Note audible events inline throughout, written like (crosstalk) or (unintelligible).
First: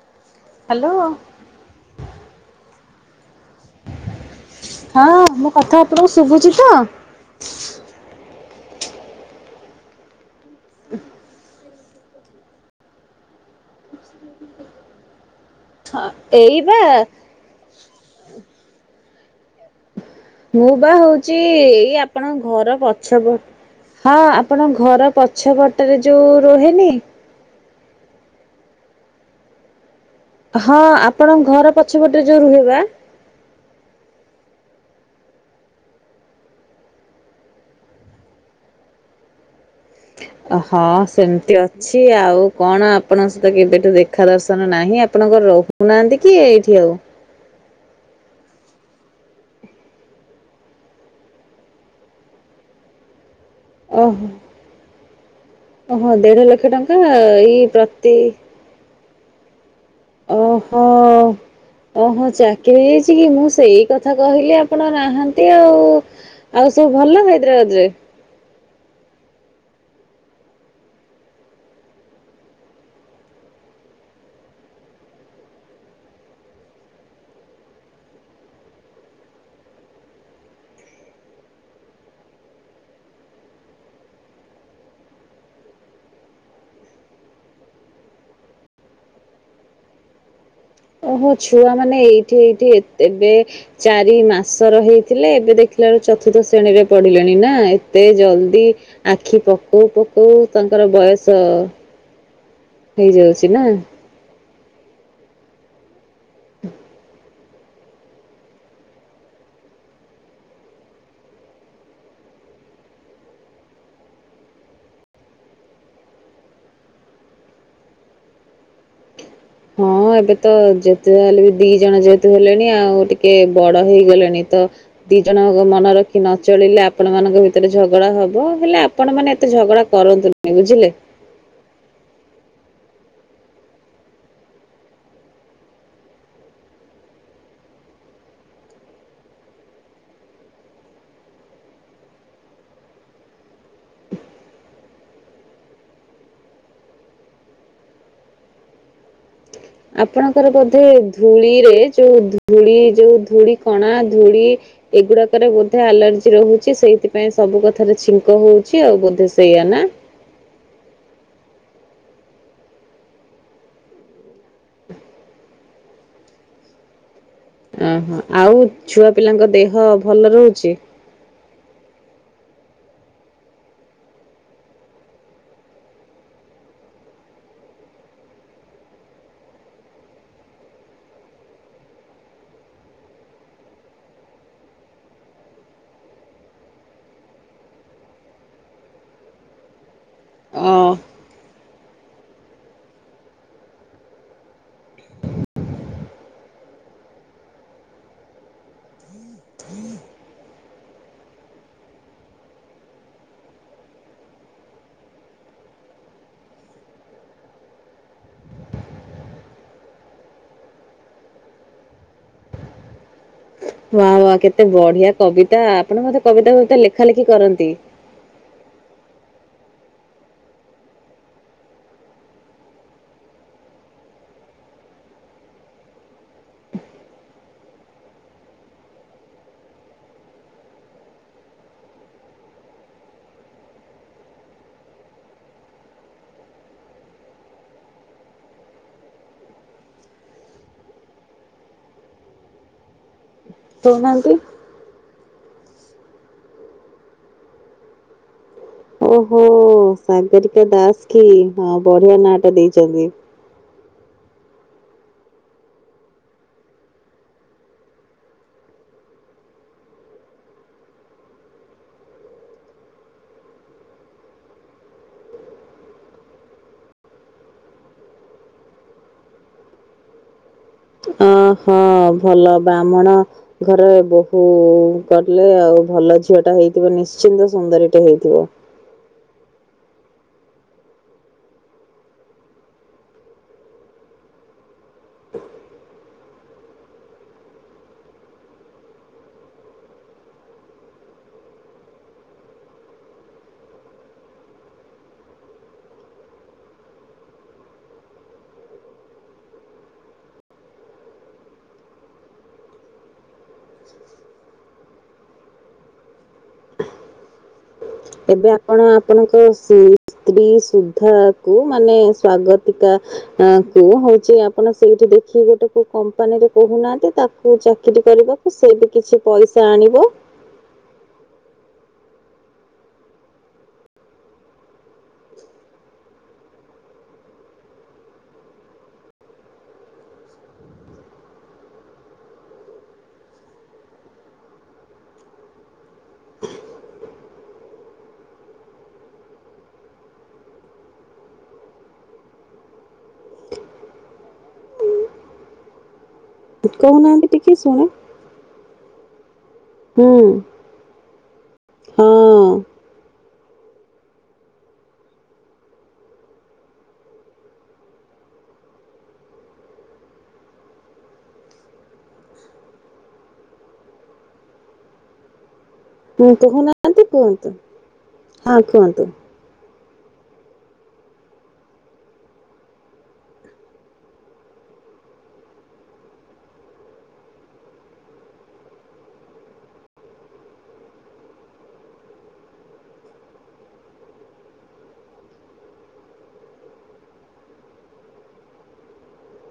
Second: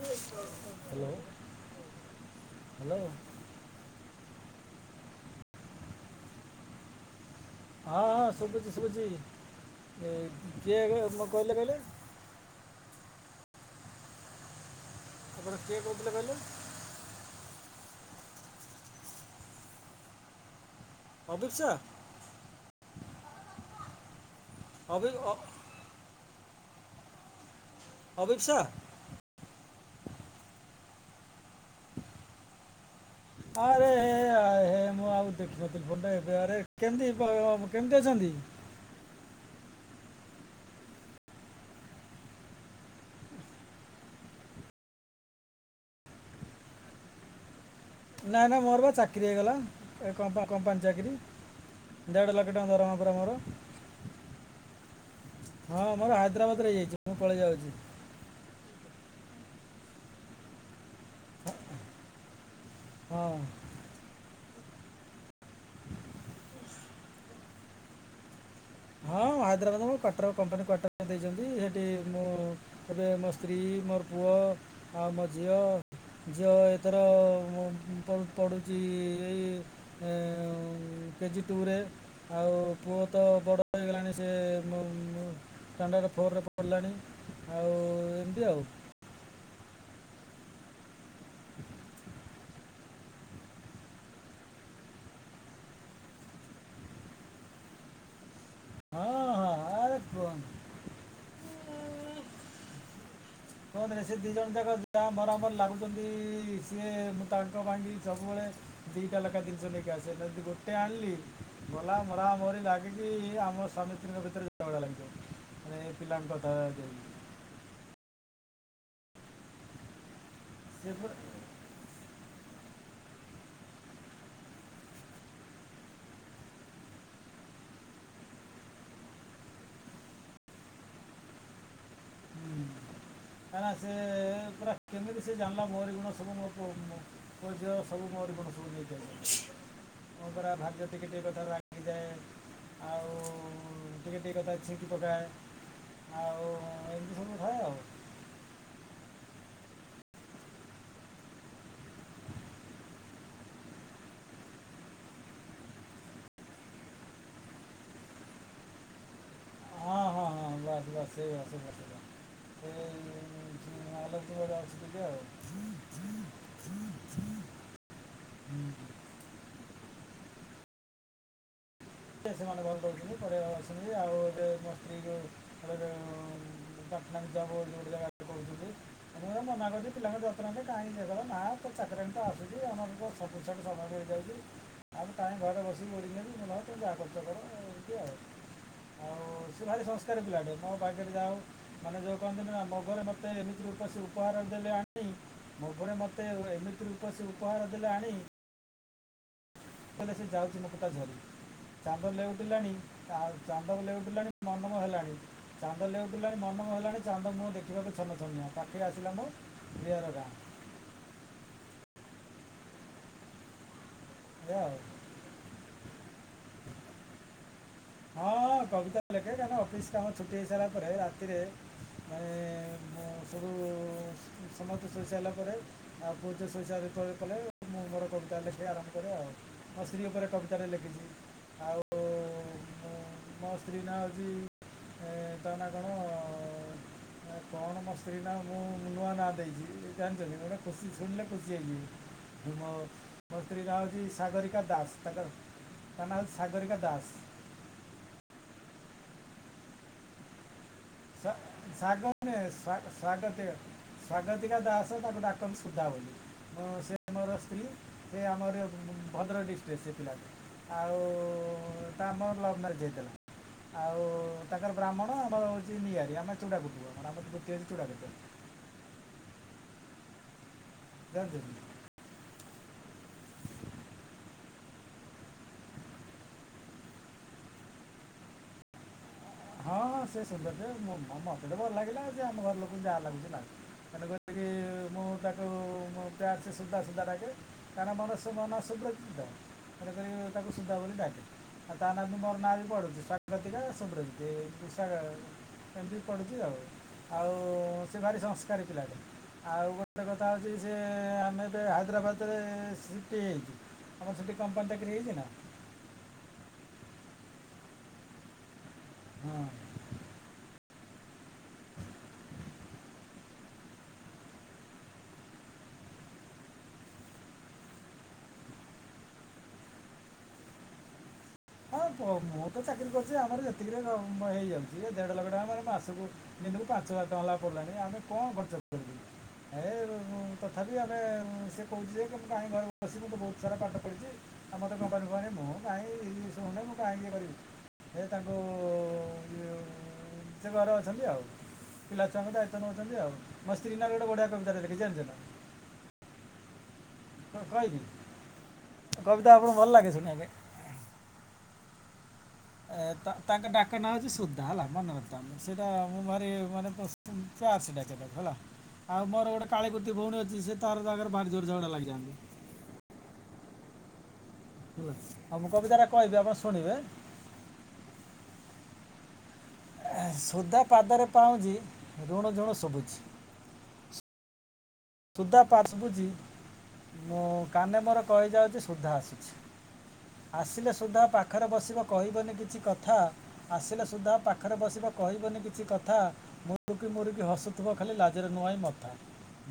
Hello, hello! ହଁ, ମୋ କଥା ଆପଣଙ୍କୁ ଶୁଭୁଛି ତ। ହଁ, ହଁ, ଶୁଭୁଛି ଶୁଭୁଛି, କିଏ ମ କହିଲେ କହିଲେ। ଆପଣ କିଏ ହଁ, କହୁଥିଲେ କହିଲେ ଏଇ ବା ମୁଁ ବା ହଉଛି, ଅଭିପ୍ସା ଏଇ ଆପଣଙ୍କ ଘର ପଛ ପଟ ହଁ, ଆପଣଙ୍କ ଅଭି ଘର ଅ- ପଛ ପଟରେ ଯୋଉ ରୁହେନି! ଅଭିିପ୍ସା! ହଁ, ଆପଣଙ୍କ ଘର ପଛପଟରେ ଯୋଉ ରୁହେବା! ଆରେ ହେ, ଆ ହେ, ମୁଁ ଆଉ ଦେଖୁିନଥିଲି ଫୋନ୍ ଟା ଏବେ ଆରେ କେମିତି କେମିତି ଅଛନ୍ତି। ହଁ ସେମିତି ଅ ଛି, ଆଉ କଣ ଆପଣଙ୍କ ସହିତ କେବେଠୁ ଦେଖା ଦର୍ଶନ ନାହିଁ। ଆପଣ କଣ ରହୁନାହାଁନ୍ତି କି ଏଇଠି ଆଉ। ନାଁ, ନା ମୋର ବା ଚାକିରି ହେଇଗଲା। କମ୍ପା-କମ୍ପାନୀ ଚାକିରି। ଦେଢ଼ ଲକ୍ଷ ଟଙ୍କା ଦରମା ପରା ମୋର। ଓହୋ! ହଁ ମୋର ଓହୋ! ଦେଢ ହାଇଦ୍ରାବାଦରେ ଲକ୍ଷ ହେଇଯାଇଛି ଟଙ୍କା-ଆ ମୁଁ ପଳେଇ ଯାଉଛି ଏଇ ପ୍ରତି ଓହୋ! ଓହୋ! ଚାକିରି ହେଇଯାଇଚି କି, ହଁ ମୁଁ ସେଇ କଥ୍ କଥା କହିଲି ଆପଣ ନାହାଁନ୍ତି ଆଉ। ଆଉ ସବୁ ଭଲ ହାଇଦ୍ରାବାଦ ରେ? ହଁ, ହାଇଦ୍ରାବାଦ୍ ମୋ କ୍ୱାର୍ଟର କମ୍ପାନୀ କ୍ୱାର୍ଟର ଦେଇଛନ୍ତି, ହେଠି ମୁଁ ଏବେ ମୋ ସ୍ତ୍ରୀ, ମୋର, ପୁଅ, ମୋ ଝିଅ ଝିଅ ଏଥର-ଅ ମ ପ-ପଡୁଛି ଏଇ ଏଁ-ଏଁ କେଜି ଟୁରେ। ଆଉ ପୁଅ ତ ବଡ଼ ହେଇଗଲାଣି ସେ ମୁଁ ମୁଁ ଷ୍ଟାଣ୍ଡାର୍ଡ଼ ଫୋର୍ ରେ ପଡିଲାଣି। ଆଉ ଏମିତି ଆଉ। ଓହୋ! ଛୁଆ ମାନେ ଏଇଠି ଏଇଠି ଏତେ ଏବେ ଚାରି ମାସର ହେଇଥିଲେ, ଏବେ ଦେଖିଲା ବେଳକୁ ଚତୁର୍ଥ ଶ୍ରେଣୀରେ ପଡିଲେଣି ନା ଏତେ ଜଲ୍ଦି ହଁ ଆଖି ହଁ ପକଉ ଆରେ ପକଉ କୁହନି ତାଙ୍କର ବୟସ ହେଇଯାଉଛି ନାଁ! କୁହନ୍ତୁନି ସେ ଦିଇ ଜଣ ଯାକ ଯାହା ମରାମରୀ ଲାଗୁଛନ୍ତି ସିଏ, ମୁଁ ତାଙ୍କ ପାଇଁକି ସବୁବେଳେ ଦିଟା ଲେଖା ଦିନିଷ ନେଇକି ଆସେ। ଯଦି ଗୋଟେ ଆଣିଲି ଗଲା ମରା ମରି ଲାଗିକି ଆମ ସ୍ବାମୀ (inaudible) ଭିତରେ ଝଗଡା ଲାଗିଯିବ ମାନେ ପିଲାଙ୍କ କଥା ଯାଇ ହଁ, ଏବେ ତ ସେ ପୁରା ଯେତେ ଯାହାହେଲେ ବି ଦି ଜଣ ଯେହେତୁ ହେଲେଣି, ଆଉ ଟିକେ ବଡ ହେଇଗଲେଣି ତ! ଦି ଜଣଙ୍କ ମନେ ରଖି ନଚଳିଲେ, ଆପଣ ମାନଙ୍କ ଭିତରେ ଝଗଡା ହବ, ହେଲେ ଆପଣ ମାନ ଏତେ ଝଗଡା କରନ୍ତୁନି। ଏ ବୁଝିଲେ! ହୁଁ, କାହିଁକ ନା ସେ-ଏ ପୁରା କେମିତି ସେ ଜାଣିଲା ମୋରି ଗୁଣ ସବୁ ମୋ ପୁଅ ମୋ ମୋ ଝିଅ, ସବୁ ମୋରି ଗୁଣ ସବୁ ନେଇକି ଆଇଛନ୍ତି? ମୁଁ, ପୁରା ଭାଗ୍ୟ ଟିକେ ଟିକେ କଥା କୁ ରାଗିଯାଏ। ଆଉ-ଉ ଟିକେ ଟିକେ କଥା ଛିଙ୍କି ପକାଏ। ଆଉ-ଉଁ ଆଉ ଏମିତି ସବୁ ଥାଏ ଆଉ। ଆପଣଙ୍କର ବୋଧେ ଧୂଳିରେ, ଯୋଉ ଧୂଳି, ଯୋଉ ଧୂଳି କଣା ଧୂଳି ଏଗୁଡାକରେ ବୋଧେ ଆଲର୍ଜି ରହୁଛି। ସେଇଥିପାଇଁ ସବୁ କଥାରେ ଛିଙ୍କ ହଉଛି ଆଉ ବୋଧେ ସେ ହଁ, ହଁ, ହଁ, ବାସ୍ ବାସ୍। ସେଇଆ, ସେଇଆ, ସେଇଆ, (unintelligible) ଆଉ ଅ, ହଁ, ଆଉ ଛୁଆ ପିଲାଙ୍କ ଦେହ ଭଲ ରହୁଛି? ସେ ସେମାନେ ଭଲ ଦେଉଛନ୍ତି, ପରିବା ଦେଉଛନି, ଆଉ ଏ ମ ସ୍ତ୍ରୀ କି (unintelligible) ପାଟନା ରେ ଯବ ବୋଲି ଗୋଟେ ଜାଗା କହୁଥିଲି। ମୁ ମନା କରିଚି ପିଲାଙ୍କ ଯତନ ନେ କାହିଁକି ଏ କର ନାଇଁ ସେ ଚାକରାଣୀ ତ ଆସୁଛି ଆମର ତ ସବୁ ସେଇଠୁ ସମୟ ମିଳିଯାଉଚି ଆଉ ମୁଁ କାହିଁ ଘରେ ବସିବି ବୋରିଂ ହେବି ମୁଁ କହିଲି ହଉ ଯାହା କରୁଚ କର ଏମତି ଆଉ ଆଉ ସେ ଭାରି ସଂସ୍କାରି ପିଲାଟି ଅ ମୋ ପାଖରେ ଯାହା ହଉ ମାନେ ଯୋଉ କହନ୍ତି ନା ମୋ ଘରେ ମତେ ଏମିତି ରୂପରେ ଉପହାର ଦେଲେ ଆଣି ମୋ ଘରେ ମତେ ଏମିତି ରୂପରେ ସେ ଉପହାର ଦେଲେ ଆଣି ଏବେ ସେ ଯାଉଚି ମୁକୁତା ଝରି। ଚାନ୍ଦ ଲେଉଟିଲାଣି ଆଉ ଚାନ୍ଦ ବି ଲେଉଟିଲାଣି ମନ ମ ହେଲାଣି। ଚାନ୍ଦ ଲେଉଟିଲାଣି ମନ ମୋ ହେଲାଣି ଚାନ୍ଦ ମୁହଁ ଦେଖିବାକୁ ଛନ ଛନିଆ ପାଖେଇ ଆସିଲା ମୋ ଦିଅର ଗାଁ। ୱା ୱା କେତେ ଏଇଆ ଆଉ ବଢିଆ କବିତା ଆପଣ ବୋଧେ କବିତା ଫବିତା ଲେଖା ଲେଖି କରନ୍ତି। ହଁ ହଁ କବିତା ଲେଖେ କାଇଁ ନା ଅଫିସ୍ କାମ ଛୁଟି ହେଇସାଇଲା ପରେ ରାତିରେ ଏ ମୁଁ ସବୁ ସମତେ ଶୋଇ ସାଇଲା ପରେ ଆଉ ପୁଅ ଝିଅ ଶୋଇ ସାଇଲା ପ-ପଲେ ମୁଁ ମୋର କବିତା ଲେଖେ ଆରମ୍ଭ କରେ ଆଉ। ମୋ ସ୍ତ୍ରୀ ଉପରେ କବିତା ଟେ ଲେଖିଚି ଆଉ। ଉଁ ମୋ ସ୍ତ୍ରୀ ନାଁ ହଉଚି ଏଁ ତା ନାଁ କଣ ଏଁ କଣ ମୋ ସ୍ତ୍ରୀ ନାଁ ମୁଁ ନୂଆ ନାଁ ଦେଇଚି ଜାଣିଚ କି ଗୋଟେ ଖୁସି ଶୁଣିଲେ ଖୁସି ହେଇଯିବୁ। ମୋ ମୋ ସ୍ତ୍ରୀ ନାଁ ହଉଚି କହୁନାହାନ୍ତି। ସାଗରିକା ଦାସ୍ ତାଙ୍କର ତା ନାଁ ହଉଚି ସାଗରିକା ଦାସ୍। ଓ ହୋ ସାଗେରିକା ଦାସ୍। ସ୍ଵା ସାଗ ନୁହେଁ ସ୍ବା-ସ୍ଵାଗତିକା। ସ୍ଵାଗତିକା ଦାସ ତାକୁ ଡାକନ୍ତି ସୁଦା ବୋଲି। ମୁଁ ସେ ମୋର ସ୍ତ୍ରୀ ଏ ଆମର ଏ ଭଦ୍ରକ ଡିଷ୍ଟ୍ରିକ୍ ସେ ପିଲାଟି। ଆଉ ତା ମ ଲଭ୍ ମ୍ୟାରେଜ୍ ହେଇଥିଲା। ଆଉ ତାଙ୍କର ବ୍ରାହ୍ମଣ ଆମର ହଉଚି ନିଆରି ଆମେ ଚୁଡ଼ା କୁଟୁବ ଆମର ବୃତ୍ତି ଅଚି ଚୁଡ଼ା କୁଟିବା। ଜାଣିଚ କି? ହଁ ଭଲ ବାହ୍ମଣ। ଘରେ ବୋହୁ କଲେ ଆଉ ଭଲ ଝିଅ ଟା ହେଇଥିବ ନିଶ୍ଚିନ୍ତ ସୁନ୍ଦରୀଟେ ହେଇଥିବ। ହଁ ହଁ ସେ ସୁନ୍ଦର ଟେ ମୋ ମତେ ତ ଭଲ ଲାଗିଲା ଯେ ଆମ ଘର ଲୋକଙ୍କୁ ଯା ଲାଗୁଚି ଲାଗୁ। ମାନେ ଯେତିକି ମୁଁ ତାକୁ ମୋ ବ୍ୟାଚ ସୁଦା ସୁଦା ଡାକେ। ତା ନାଁ ମନସ ମୋ ନାଁ ସୁବ୍ରଜିତ ତେଣୁକରି ମୁଁ ତାକୁ ସୁଦା ବୋଲି ଡାକେ। ଆ ତା ନା ବି ମୋର୍ ନାଁ ରେ ବି ପଡୁଚି ସ୍ଵାଗତିକା ସୁବ୍ରଜିତ୍ ଏମ୍ତି ସା ଏମତି ପଡୁଚି ଆଉ ଆଉ ସେ ଭାରି ସଂସ୍କାରୀ ପିଲାଟେ। ଆଉ ଗୋଟେ କଥା ହଉଚି ସେ ଆମେ ଏବେ ହାଇଦ୍ରାବାଦ ରେ ସିପ୍ଟ୍ ହେଇଆଇଚୁ। ଆମର ସେଠି କମ୍ପାନୀ ଚାକିରି ହେଇଚି ନା। ଏବେ ଆପଣ ଆପଣଙ୍କ ହଁ ସି ସ୍ତ୍ରୀ ସୁ ଥାକୁ ମାନେ ସ୍ଵାଗତିକା ଆ କୁ ହଉଚି ଆପଣ ସେଇଠି ଦେଖି ଗୋଟେ କୋ କମ୍ପାନୀରେ କହୁନାହାଁନ୍ତି ତାକୁ ଚାକିରି କରିବ। ଉ ସେ ବି କିଛି ପଇସା ଆଣିବ। ହଁ କ ମୁଁ ତ ଚାକିରି କରିଚି ଆମର ଯେତିକିରେ ର ମ ହେଇଯାଉଚି ଏ ଦେଢ଼ ଲକ୍ଷ ଟଙ୍କା ମୋର ମାସୁକୁ। ଦିନୁକୁ ପାଞ୍ଚ ହଜାର ଟଙ୍କା ଲେଖା ପଡିଲାଣି ଆମେ କଣ ଖର୍ଚ୍ଚ କରିବୁ ହେ ସେ ରୁ ମୁଁ ତଥାପି ଆମେ ଉଁ ସେ କହୁଚି ଯେ କି ମୁଁ କାଇଁ ଘରେ ବସିବି ମୁଁ ତ ବହୁତ୍ ସାରା ପାଠ ପଢିଚି। ଆମର ତ କମ୍ପାନୀ ଫମ୍ପାନି ମୁଁ କାଇଁ ଈ ନୁ ହେଲେ ମୁଁ ଟାଇମ୍ ଇଏ କରିବି ହେ ତାଙ୍କୁ ଇଏ ଛେ ଘରେ ଅଛନ୍ତି ଆଉ। ପିଲା ଛୁଆଙ୍କ ଦାୟିତ୍ୱ ନଉଚନ୍ତି ଆଉ ମୋ ସ୍ତ୍ରୀ ନାଁ ରେ ଗୋଟେ ବଢିଆ କବିତା ଟେ ଲେଖିଚି ଜାଣିଚ ନା। କହୁନାଆନ୍ତି କ- ଟିକେ କହିବି ଶୁଣେ। କବିତା ଆପଣକୁ ଭଲ୍ ଲାଗେ ହୁଁ ଶୁଣିବା ପାଇଁ। ହଁ ଏ ତା ତାଙ୍କ ଡାକ ନାଁ ହଉଚି ସୁଦ୍ଦା ହେଲା ମନେ ରଖି ଥାଅ ସେଇଟା ମୋ ମୁହରେ ମାନେ ପସ୍ ଚାଶ୍ ଡାକେ ତାକୁ ହେଲା। ଆଉ ମୋର ଗୋଡ଼େ କାଳୀକୁତି ଭଉଣୀ ଅଚି ସେ ତାର ଜାଗାରେ ଭାରି ଜୋରେ ଝଗଡ଼ା ଲାଗିଆଯାନ୍ତି। (unintelligible) ଆଉ ମୁଁ କବିତାରା ଉଁ କହୁନାଆନ୍ତି କୁଅନ୍ତୁ ହାଁ କୁଅନ୍ତୁ। ଏ ସୁଦା ପାଦରେ ପାଉଁଜି ରୁଣୁଜୁଣୁ ଶୁବୁଛି। ତୁଦା ପାଚ୍ ବୁଜି ମୋ କାନେ ମୋର କଇଯାଉଚି ସୁଦ୍ଧା ଆସୁଛି। ଆସିଲେ ସୁଦ୍ଦା ପାଖରେ ବସିବ କହିବନି କିଚି କଥା। ଆସିଲେ ସୁଦ୍ଦା ପାଖରେ ବସିବ କହିବନି କିଛି କଥା। ମୁରୁକି ମୁରୁକି ହସୁଥିବ ଖାଲି ଲାଜରେ ନୁଆଇଁ ମଥା।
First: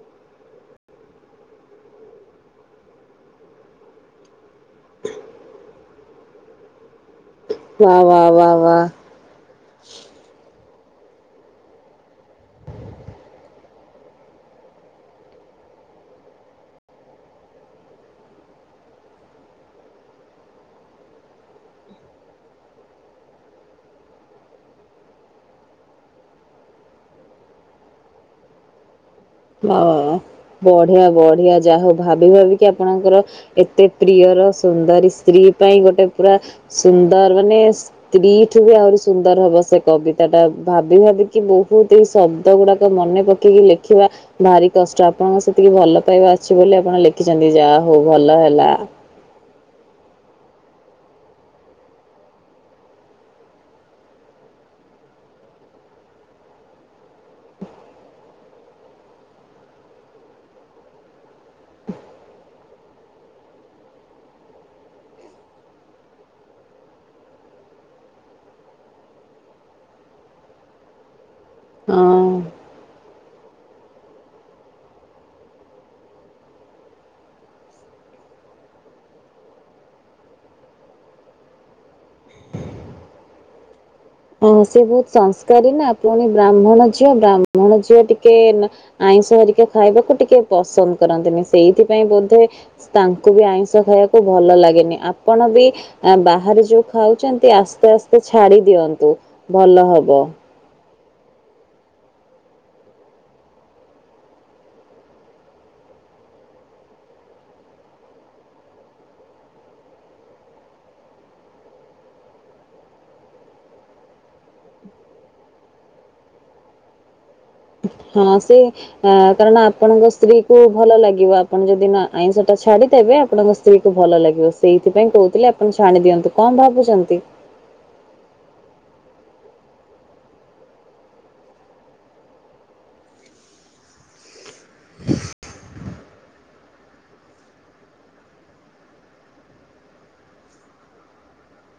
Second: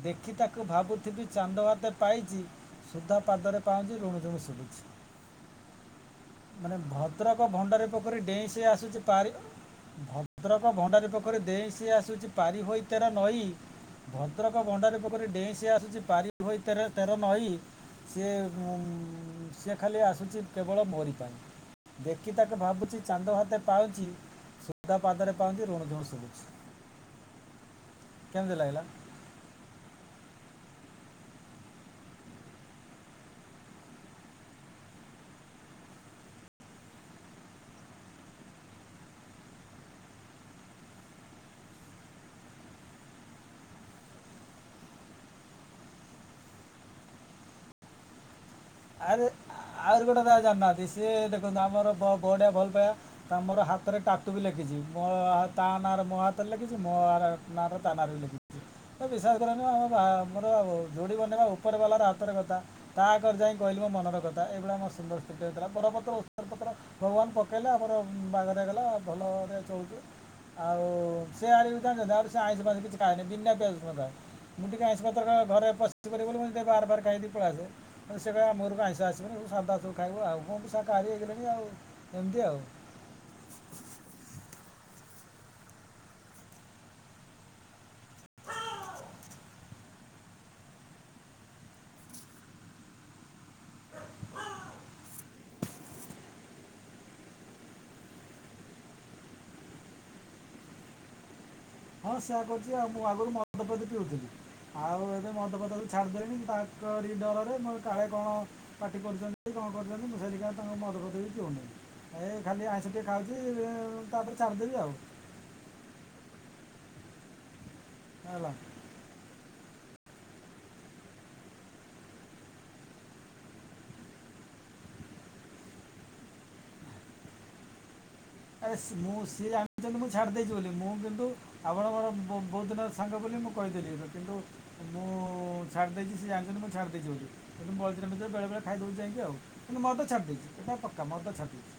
ଦେଖି ତାକୁ ଭାବୁଥିବି ଚାନ୍ଦ ଆତେ ପାଇଚି। ସୁଧା ପାଦରେ ପାଉଁଜି ରୁଣୁ ଝୁଣୁ ଶୁଭୁଚି ମାନେ ଭ ଭଦ୍ରକ ଭଣ୍ଡାରି ବା ପୋଖରୀ ବା ଡେଇଁ ବା ସେ ବା ଆସୁଛି। ପାରି ଭ ଭଦ୍ରକ ଭଣ୍ଡାରି ପୋଖରୀ ଦେଇଁ ସିଏ ଆସୁଛି ପାରି ହୋଇ ତେର ନଈ ଭଦ୍ରକ ଭଣ୍ଡାରି ପୋଖରୀ ଡେଇଁ ସିଏ ଆସୁଛି ପାରି ହୋଇ ତେର ତେର ନଈ ସିଏ ମୁଁ ସିଏ ଖାଲି ଆସୁଛି କେବଳ ମୋରି ପାଇଁ। ଦେଖି ତାକୁ ଭାବୁଛି ଚାନ୍ଦ ହାତ ପାଉଛି ସୁଧା ପାଦରେ ପାଉଁଜି ରୁଣୁ ଝୁଣୁ ଶୁଭୁଚି। କେମିତି ଲାଗିଲା? ହଁ ବଢିଆ ବଢିଆ ଯାହା ହଉ ଭାବି ଭାବିକି ଆପଣଙ୍କର ଏତେ ପ୍ରିୟର ସୁନ୍ଦରୀ ସ୍ତ୍ରୀ ପାଇଁ ଗୋଟେ ପୁରା ସୁନ୍ଦର ମାନେ ସ୍ତ୍ରୀଠୁ ବି ଆହୁରି ସୁନ୍ଦର ହବ ସେ କବିତା ଟା ଭାବି ଭାବିକି ବହୁତ ଏଇ ଶବ୍ଦ ଗୁଡାକ ମନେ ପ କେଇକି ଲେଖିବା ଭାରି କଷ୍ଟ ଆପଣଙ୍କ ସେତିକି ଭଲ ପାଇବା ଅଛି ବୋଲି ଆପଣ ଲେଖିଛନ୍ତି ଯାହା ହଉ ଭଲ ହେଲା। ଆରେ ଆହୁରି ଗୋଟେ ର ଜାଣିନାହାନ୍ତି ସିଏ ଦେଖନ୍ତୁ ଆମର ବ ବଡିଆ ଭଲ ପାଇବା। ତା ମୋଡ ହାତରେ ଟାଟୁ ବି ଲେଖିଛି ମୋ ହା ତା ନାଁର ମୋ ହାତରେ ଲେଖିଛି ମୋ ଆର ନାରେ ତା ନାରେ ଲେଖିଚି। ତ ବିଶ୍ୱାସ କରିବନି ଆମ ବାହା ଆମର ଯୋଡ଼ି ବନେଇବା ଉପରେ ବାଲା ର ହାତରେ କଥା ତାକରେ ଯାଇ କହିଲି ମୋ ମନର କଥା ଏ ଭଳିଆ ମୋ ସୁନ୍ଦର ସ୍ତ୍ରୀ ଟେ ଥିଲା ବରପତ୍ର ଓସ୍ତପତ୍ର ଭଗବାନ ପକେଇଲେ ଆମର ବାହାଘର ହେଇଗଲା ଭଲରେ ଚଳୁଚୁ। ଆଉ ସିଆଡେବି ତାର ଯାହା ହଉ ହଁ। ସେ ଆଇଁଷ ଫାଇଁଷ କିଛି ଖାନି ବିନା ପିଆଜ ରସୁଣ ଖାଏ। ମୁଁ ଟିକେ ଆଇଁଷ ପତ୍ର ଘରେ ପଶିିବନି ବୋଲି ମୁଁ ଟିକେ ବାରେ ଫାହାରେ ଖାଇଦେଇ ପଳି ଆସେ। କେବେ ଆମ ଘରକୁ ଆଇଁଷ ଆସିବନି ସାଧା ସବୁ ଖାଇବୁ ଆଉ ମୁଁ ବି ଶାକାହାରୀ ହେଇଗଲେଣି ଆଉ ଏମିତି ଆଉ ହଁ ସେ ବହୁତ ସଂସ୍କାରୀ ନା ପୁଣି ବ୍ରାହ୍ମଣ ଝିଅ ବ୍ରାହ୍ମଣ ଝିଅ ଟିକେ ନା ଆଇଁଷ ହେରିକା ଖାଇବାକୁ ଟିକେ ପସନ୍ଦ କରନ୍ତିନି ସେଇଥିପାଇଁ ବୋଧେ ତାଙ୍କୁ ବି ଆଇଁଷ ଖାଇବାକୁ ଭଲ ଲାଗେନି ଆପଣ ବି ଆ ବାହାରେ ଯୋଉ ଖାଉଛନ୍ତି ଆସ୍ତେ ଆସ୍ତେ ଛାଡି ଦିଅନ୍ତୁ ଭଲ ହବ। ହଁ ସେଇୟା କହୁଛି ଆଉ ମୁଁ ଆଗରୁ ମଦ ଫଦ ପିଉଥିଲି। ଆଉ ଏବେ ମଦ ପଦ କୁ ଛାଡ଼ିଦେଲେଣିି ତାଙ୍କରି ଡରରେ ମୁଁ କାଳେ କଣ ପାଟି କରୁଚ୍ଚନ୍ତି କଅଁ କରୁଛନ୍ତି ମୁଁ ସେଠିକା ଆଉ ମଦ ଫଦ ବି ପିଉନି। ଏ ଖାଲି ଆଇଁଷ ଟିକେ ଖାଉଛି ଉଁ ତାପରେ ଛାଡ଼ିଦେବି ଆଉ ହଁ ହେଲା ସେ ଅଁ କାରଣ ଆପଣଙ୍କ ସ୍ତ୍ରୀ କୁ ଭଲ ଲାଗିବ ଆପଣ ଯୋଉ ଦିନ ଆଇଁଷ ଟା ଛାଡିଦେବେ ଆପଣଙ୍କ ସ୍ତ୍ରୀ ସ୍ତ୍ରୀ କୁ ଭଲ ଲାଗିବ ସେଇଥିପାଇଁ କହୁଥିଲେ ଆପଣ ଛାଣି ଦିଅନ୍ତୁ କଣ ଭାବୁଛନ୍ତି? ଆରେ ସି ମୁଁ ସିଏ ଜାଣିଛନ୍ତି ମୁଁ ଛାଡି ଦେଇଛି ବୋଲି ମୁଁ କିନ୍ତୁ ଆପଣ ମୋର ବେ ବେହୁତ ଦିନ ର ସାଙ୍ଗ ବୋଲି ମୁଁ କହିଦେଲି କିନ୍ତୁ ମୁଁ ଛାଡ଼ିଦେଇଚି ସେ ଜାଣିଛନ୍ତି ମୁଁ ଛାଡ଼ିଦେଇଚି ବୋଲି କିନ୍ତୁ ମଝିରେ ମଝିରେ ବେଳେ ଖାଇଦଉଛି ଯାଇଁ କି ଆଉ କିନ୍ତୁ ମଦ ଛାଡ଼ି ଦେଇଛି ଏଇଟା ପକ୍କା ମଦ ଛାଡ଼ିଦେଇ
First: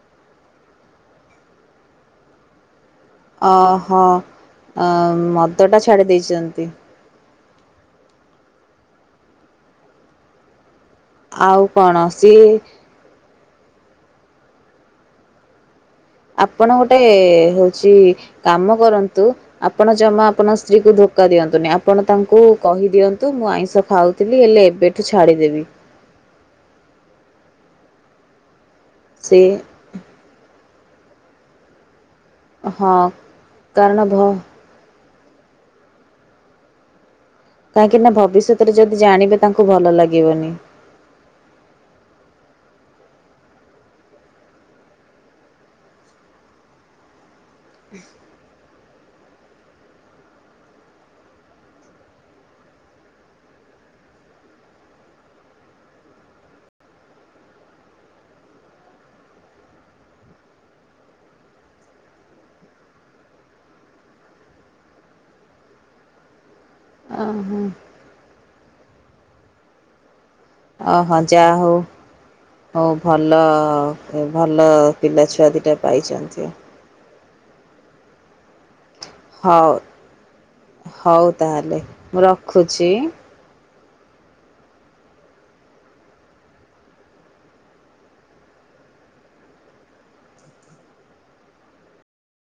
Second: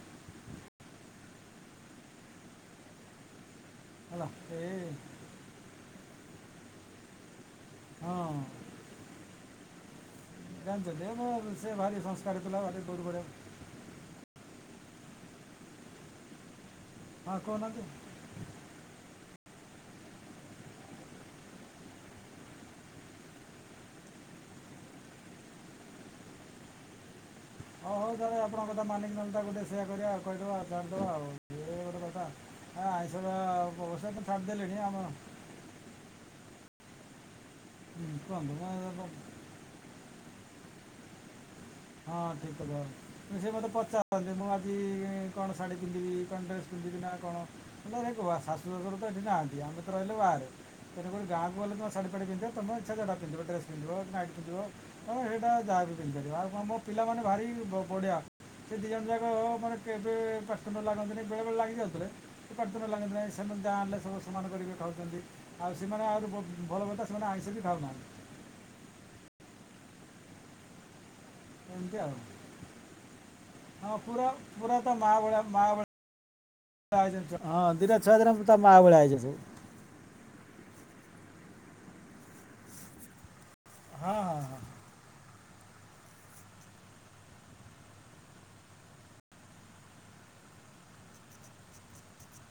ଅହ ହେଲା ଏ ଅଁ ମଦଟା ଛାଡ଼ି ଦେଇଛନ୍ତି। ହଁ। ଜାଣିଛନ୍ତି ମୋ ଆଉ ସେ କଣ ଭାରି ସଂସ୍କାରୀ ସିଏ ପିଲା ଭାରି ଦୋରୁ ବଡିଆ ପି ଆପଣ ଗୋଟେ ହଁ କହୁନାହାନ୍ତି ହଉଛି କାମ କରନ୍ତୁ। ଆପଣ ଜମା ଆପଣ ସ୍ତ୍ରୀକୁ ଧୋକା ଦିଅନ୍ତୁନି ଆପଣ ତାଙ୍କୁ କହିଦିଅନ୍ତୁ ମୁଁ ଆଇଁଷ ଖାଉଥିଲି ହେଲେ ଏବେ ଠୁ ଛାଡ଼ିଦେବି। ହଉ ହଉ ତାହେଲେ ଆପଣଙ୍କ କଥା ମାନିକି ନହେଲେ ସେ ତାକୁ ଗୋଟେ ସେୟା କରିବା କହିଦବା ଆଉ ଧରିଦବା ଆଉ ଇ ଏ ଗୋଟେ କଥା ଆଁ ହଁ ଆଇଁଷ ଖାଇବା କାରଣ ଭ ଓଷା ତ ଛାଡ଼ିଦେଲେଣି। ସେ ଆମ କାହିଁକି ନା ହୁଁ, କୁହନ୍ତୁ ଭବିଷ୍ୟତରେ ଯଦି ମୁଁ ଜାଣିବେ ତାଙ୍କୁ ଭଲ ଲାଗିବନି। ହଁ ଠିକ୍ କଥା। ସେ ମୋତେ ପଚାରନ୍ତି ମୁଁ ଆଜି କଣ ଶାଢ଼ୀ ପିନ୍ଧିବି କଣ ଡ୍ରେସ୍ ପିନ୍ଧିବି ନା କଣ? କିଏ ଦେଖିବା ଶାଶୁୁ ଶଶୁର ତ ଏଠି ନାହାନ୍ତି ଆମେ ତ ରହିଲୁ ବାହାରେ ତେଣୁକରି ଗାଁକୁ ଗଲେ ତମେ ଶଢୀପାଢି ପିନ୍ଧିବ ତମ ଇଚ୍ଛା ଜଉଟା ପିନ୍ଧ ଡ୍ରେସ୍ ପିନ୍ଧିବ ନାଇଟ ପିନ୍ଧିବ ହମ ସେଇଟା ଯାହାବି ପିନ୍ଧିପରିବ। ଆଉ କଣ ମୋ ପିଲାମାନେ ଭାରି ବଢିଆ। ସେ ଦି ଜଣ ଯାକ ମାନେ କେବେ ପାଟି ତୁଣ୍ଡ ଲାଗନ୍ତିନି ବେଳେ ବେଳେ ଲାଗି ଯାଉଥିଲେ। ପାଟିତୁଣ୍ଡ ଲାଗନ୍ତିନାହିଁ ସେମାନେ ଯାହା ଆଣିଲେ ସବୁ ସମାନ କରିକି ଖାଉଛନ୍ତି। ଆଉ ସେମାନେ ଆହୁରି ଭ ଭଲ କଥା ସେମାନେ ଆଇଁଷ ଓହୋ ବି ଖାଉନାହାନ୍ତି। ଅହୋ ଯା ହଉ। ଏମିତି ଆଉ ହଉ ଭଲ ହଁ ପୁରା ଭଲ ପୁରା ମା ଭଳିଆ ପିଲାଛୁଆ ଦୁଇଟା ପାଇଛନ୍ତି। ହଁ ଦିଟା ଛୁଆ ଦିଟା ତା ମା ଭଳିଆ ହେଇଛନ୍ତି ସବୁ। ହଉ ହଉ ତାହେଲେ ମୁଁ ରଖୁଛି? ହଁ ହଁ ହଁ।